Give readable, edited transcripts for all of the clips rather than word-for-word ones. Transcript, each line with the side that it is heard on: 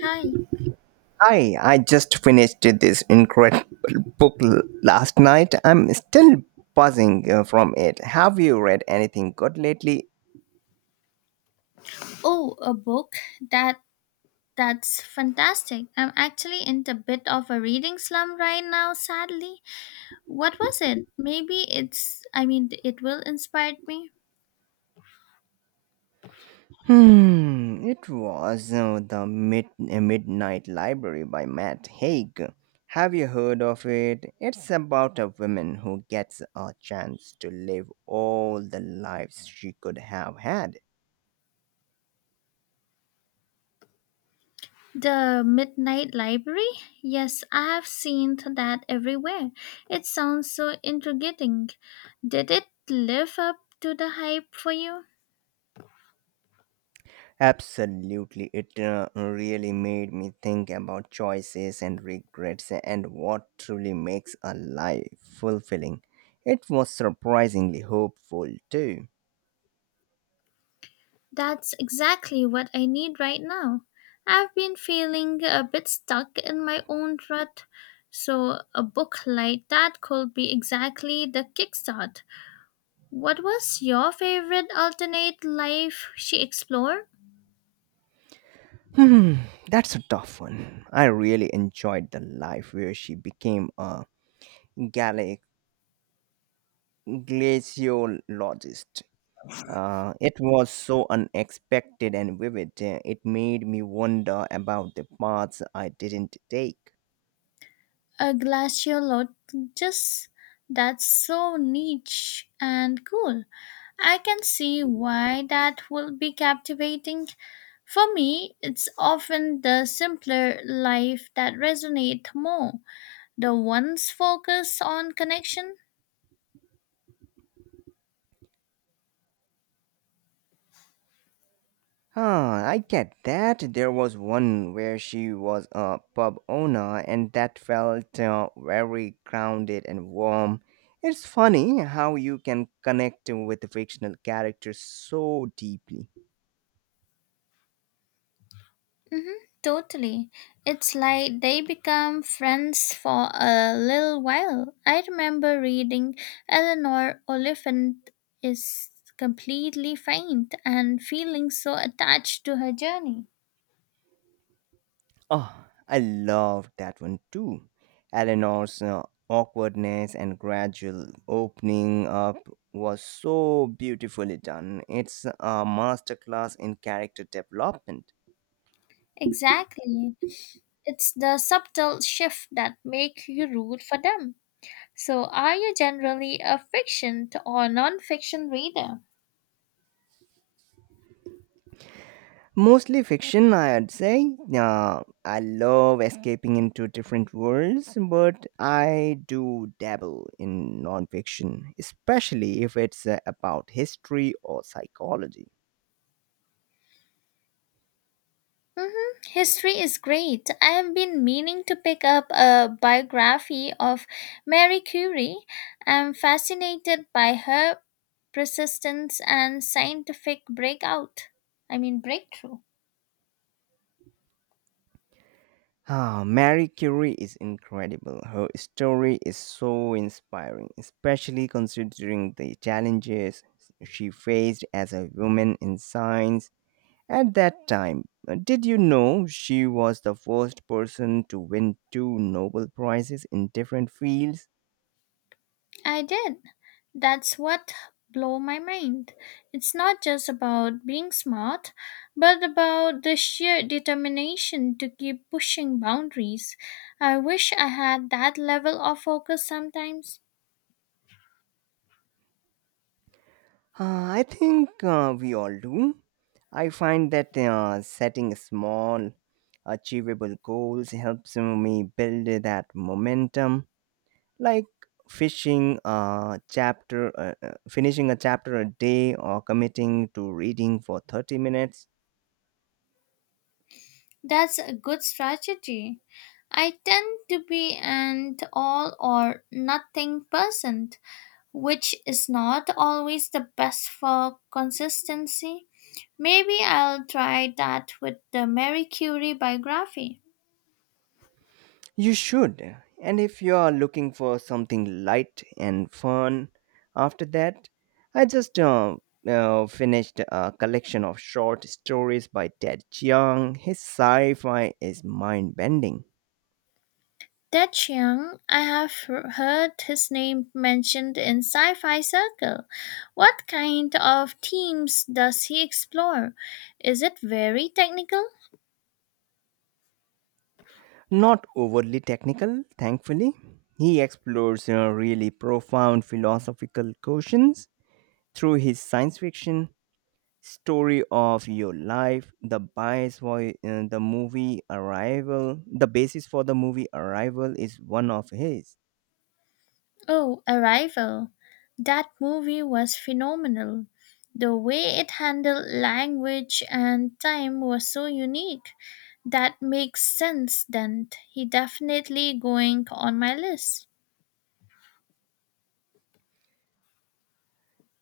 left: Hi.
right: Hi, I just finished this incredible book last night. I'm still buzzing from it. Have you read anything good lately?
left: Oh, a book? That that's fantastic. I'm actually in a bit of a reading slump right now, sadly. What was it? Maybe it's I mean it will inspire me.
right: It was Midnight Library by Matt Haig. Have you heard of it? It's about a woman who gets a chance to live all the lives she could have had.
left: The Midnight Library? Yes, I have seen that everywhere. It sounds so intriguing. Did it live up to the hype for you?
right: Absolutely, it really made me think about choices and regrets and what truly makes a life fulfilling. It was surprisingly hopeful too.
left: That's exactly what I need right now. I've been feeling a bit stuck in my own rut, so a book like that could be exactly the kickstart. What was your favorite alternate life she explored?
right: Hmm, that's a tough one. I really enjoyed the life where she became a gala- glaciologist. It was so unexpected and vivid, it made me wonder about the paths I didn't take.
left: A glaciologist. That's so niche and cool. I can see why that would be captivating. For me, it's often the simpler life that resonates more. The ones focus on connection?
right: Huh, I get that. There was one where she was a pub owner, and that felt very grounded and warm. It's funny how you can connect with fictional characters so deeply.
left: Hmm, totally. It's like they become friends for a little while. I remember reading Eleanor Oliphant is completely faint and feeling so attached to her journey.
right: Oh, I love that one too. Eleanor's awkwardness and gradual opening up was so beautifully done. It's a masterclass in character development.
left: Exactly. It's the subtle shift that make you root for them. So are you generally a fiction or non-fiction reader?
right: Mostly fiction, I'd say. I love escaping into different worlds, but I do dabble in nonfiction, especially if it's about history or psychology.
left: Hmm, history is great. I have been meaning to pick up a biography of Marie Curie. I'm fascinated by her persistence and scientific breakthrough.
right: Ah, Marie Curie is incredible. Her story is so inspiring, especially considering the challenges she faced as a woman in science at that time. Did you know she was the first person to win two Nobel Prizes in different fields?
left: I did. That's what blew my mind. It's not just about being smart, but about the sheer determination to keep pushing boundaries. I wish I had that level of focus sometimes.
right: Ah, I think we all do. I find that setting small, achievable goals helps me build that momentum, like fishing a chapter finishing a chapter a day or committing to reading for 30 minutes.
left: That's a good strategy. I tend to be an all or nothing person, which is not always the best for consistency. Maybe I'll try that with the Marie Curie biography.
right: You should. And if you are looking for something light and fun after that, I just finished a collection of short stories by Ted Chiang. His sci-fi is mind-bending.
left: Ted Chiang, I have heard his name mentioned in sci fi circle. What kind of themes does he explore? Is it very technical?
right: Not overly technical, thankfully. He explores really profound philosophical questions through his science fiction. Story of your life, the bias for the movie Arrival, the basis for the movie Arrival is one of his.
left: Oh, Arrival. That movie was phenomenal. The way it handled language and time was so unique. That makes sense then. He definitely going on my list.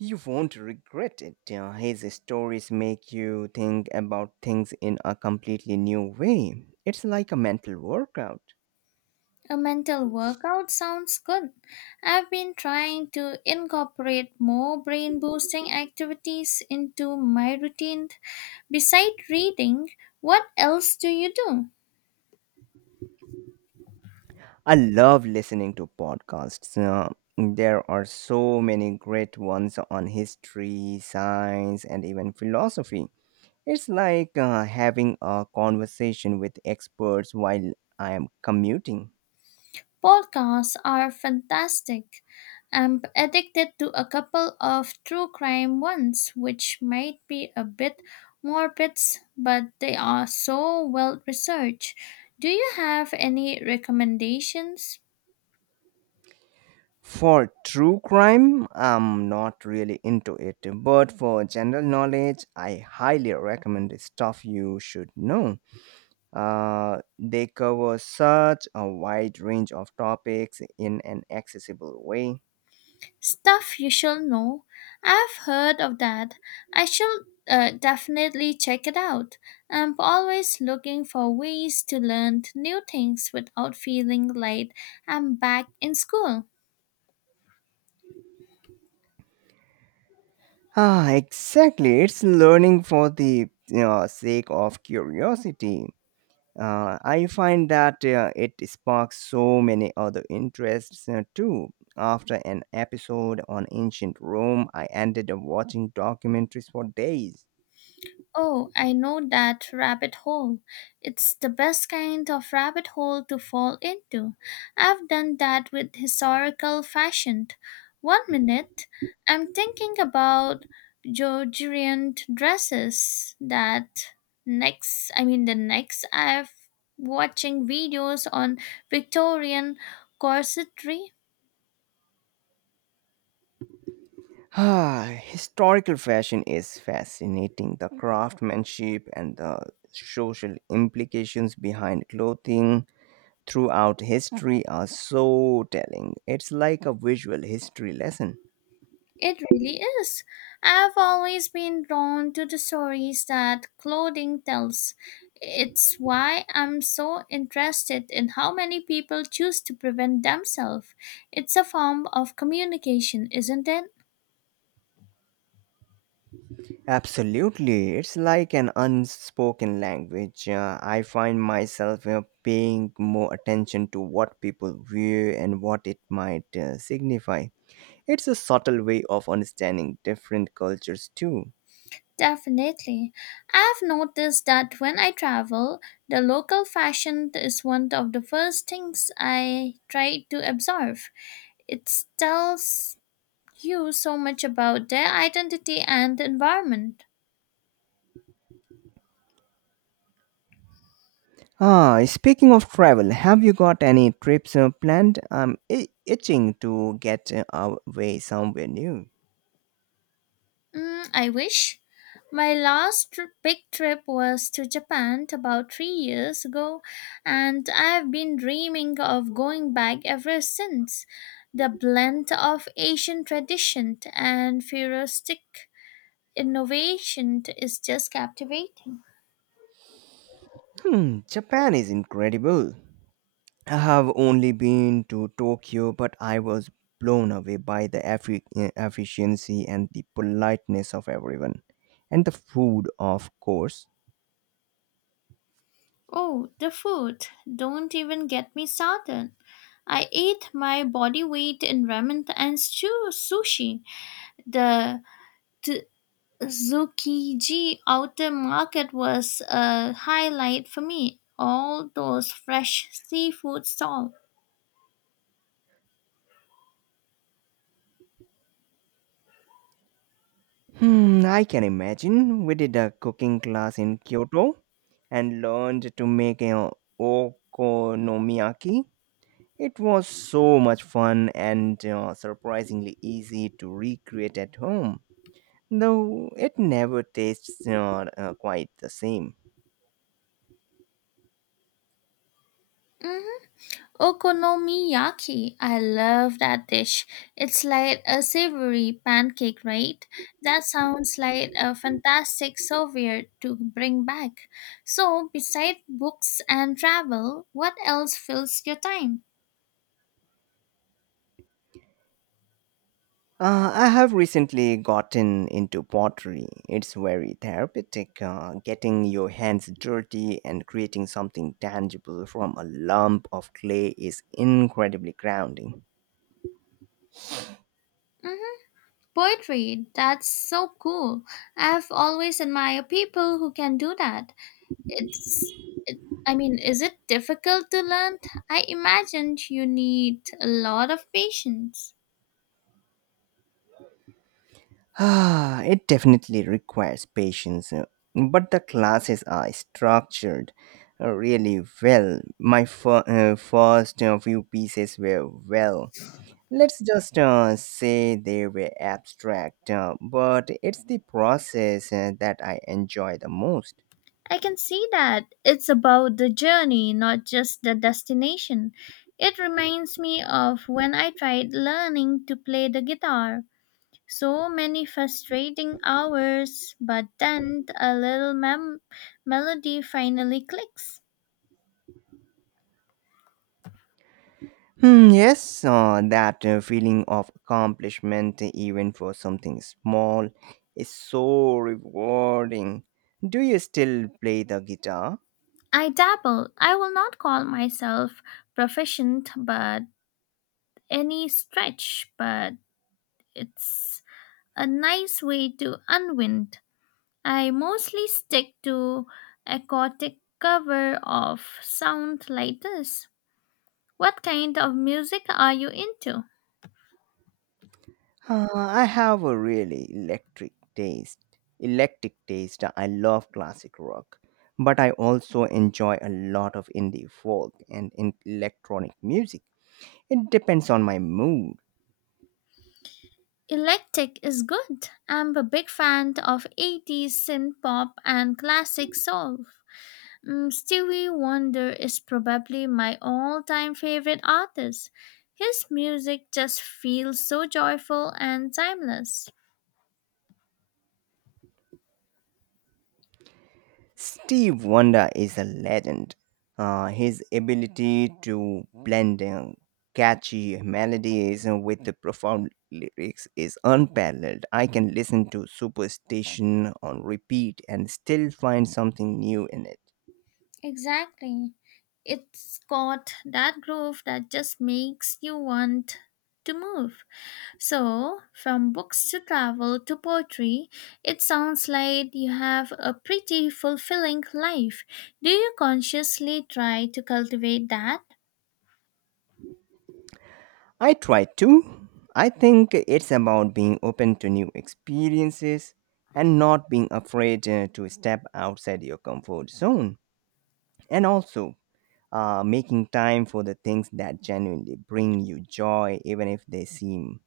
right: You won't regret it. His stories make you think about things in a completely new way. It's like a mental workout.
left: A mental workout sounds good. I've been trying to incorporate more brain boosting activities into my routine. Besides reading, what else do you do?
right: I love listening to podcasts. There are so many great ones on history, science, and even philosophy. It's like having a conversation with experts while I am commuting.
left: Podcasts are fantastic. I'm addicted to a couple of true crime ones, which might be a bit morbid, but they are so well researched. Do you have any recommendations?
right: For true crime, I'm not really into it, but for general knowledge, I highly recommend the Stuff You Should Know. They cover such a wide range of topics in an accessible way.
left: Stuff You Shall Know. I've heard of that. I shall definitely check it out. I'm always looking for ways to learn new things without feeling like I'm back in school.
right: Ah, exactly. It's learning for the sake of curiosity. I find that it sparks so many other interests too. After an episode on ancient Rome, I ended up watching documentaries for days.
left: Oh, I know that rabbit hole. It's the best kind of rabbit hole to fall into. I've done that with historical fashion. One minute, I'm thinking about Georgian dresses. That next, I mean, the next, I've watching videos on Victorian corsetry.
right: Ah, historical fashion is fascinating. The craftsmanship and the social implications behind clothing throughout history are so telling. It's like a visual history lesson.
left: It really is. I've always been drawn to the stories that clothing tells. It's why I'm so interested in how many people choose to prevent themselves. It's a form of communication, isn't it?
right: Absolutely. It's like an unspoken language. I find myself paying more attention to what people wear and what it might signify. It's a subtle way of understanding different cultures, too.
left: Definitely. I've noticed that when I travel, the local fashion is one of the first things I try to absorb. It tells you so much about their identity and environment.
right: Ah, speaking of travel, have you got any trips planned? I'm itching to get away somewhere new.
left: Mm, I wish. My big trip was to Japan about 3 years ago, and I've been dreaming of going back ever since. The blend of Asian tradition and futuristic innovation is just captivating.
right: Hmm, Japan is incredible. I have only been to Tokyo, but I was blown away by the efficiency and the politeness of everyone. And the food, of course.
left: Oh, the food! Don't even get me started. I ate my body weight in ramen and sushi. The Tsukiji outer market was a highlight for me. All those fresh seafood stalls.
right: Hmm, I can imagine. We did a cooking class in Kyoto and learned to make an okonomiyaki. It was so much fun and surprisingly easy to recreate at home, though it never tastes quite the same.
left: Hmm, okonomiyaki, I love that dish. It's like a savory pancake, right? That sounds like a fantastic souvenir to bring back. So, besides books and travel, what else fills your time?
right: I have recently gotten into pottery. It's very therapeutic, getting your hands dirty and creating something tangible from a lump of clay is incredibly grounding.
left: Hmm, poetry, that's so cool. I've always admired people who can do that. It's it, I mean, is it difficult to learn? I imagined you need a lot of patience.
right: Ah, it definitely requires patience, but the classes are structured really well. My first few pieces were, well, let's just say they were abstract, but it's the process that I enjoy the most.
left: I can see that. It's about the journey, not just the destination. It reminds me of when I tried learning to play the guitar. So many frustrating hours, but then a little mem- melody finally clicks.
right: Hmm, yes, that feeling of accomplishment, even for something small, is so rewarding. Do you still play the guitar?
left: I dabble. I will not call myself proficient, but any stretch, but it's a nice way to unwind. I mostly stick to aquatic cover of sound like this. What kind of music are you into?
right: I have a really electric taste. I love classic rock, but I also enjoy a lot of indie folk and in electronic music. It depends on my mood.
left: Electric is good. I'm a big fan of 80s synth pop and classic soul. Mm, Stevie Wonder is probably my all time favorite artist. His music just feels so joyful and timeless.
right: Steve Wonder is a legend. His ability to blend catchy melodies with the profound lyrics is unparalleled. I can listen to Superstation on repeat and still find something new in it.
left: Exactly. It's got that groove that just makes you want to move. So, from books to travel to poetry, it sounds like you have a pretty fulfilling life. Do you consciously try to cultivate that?
right: I try to. I think it's about being open to new experiences and not being afraid to step outside your comfort zone. And also, making time for the things that genuinely bring you joy, even if they seem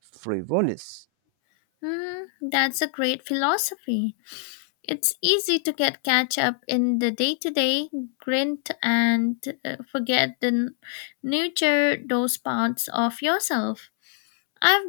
right: frivolous.
left: Hmm, that's a great philosophy. It's easy to get catch up in the day-to-day grind and forget nurture those parts of yourself. I've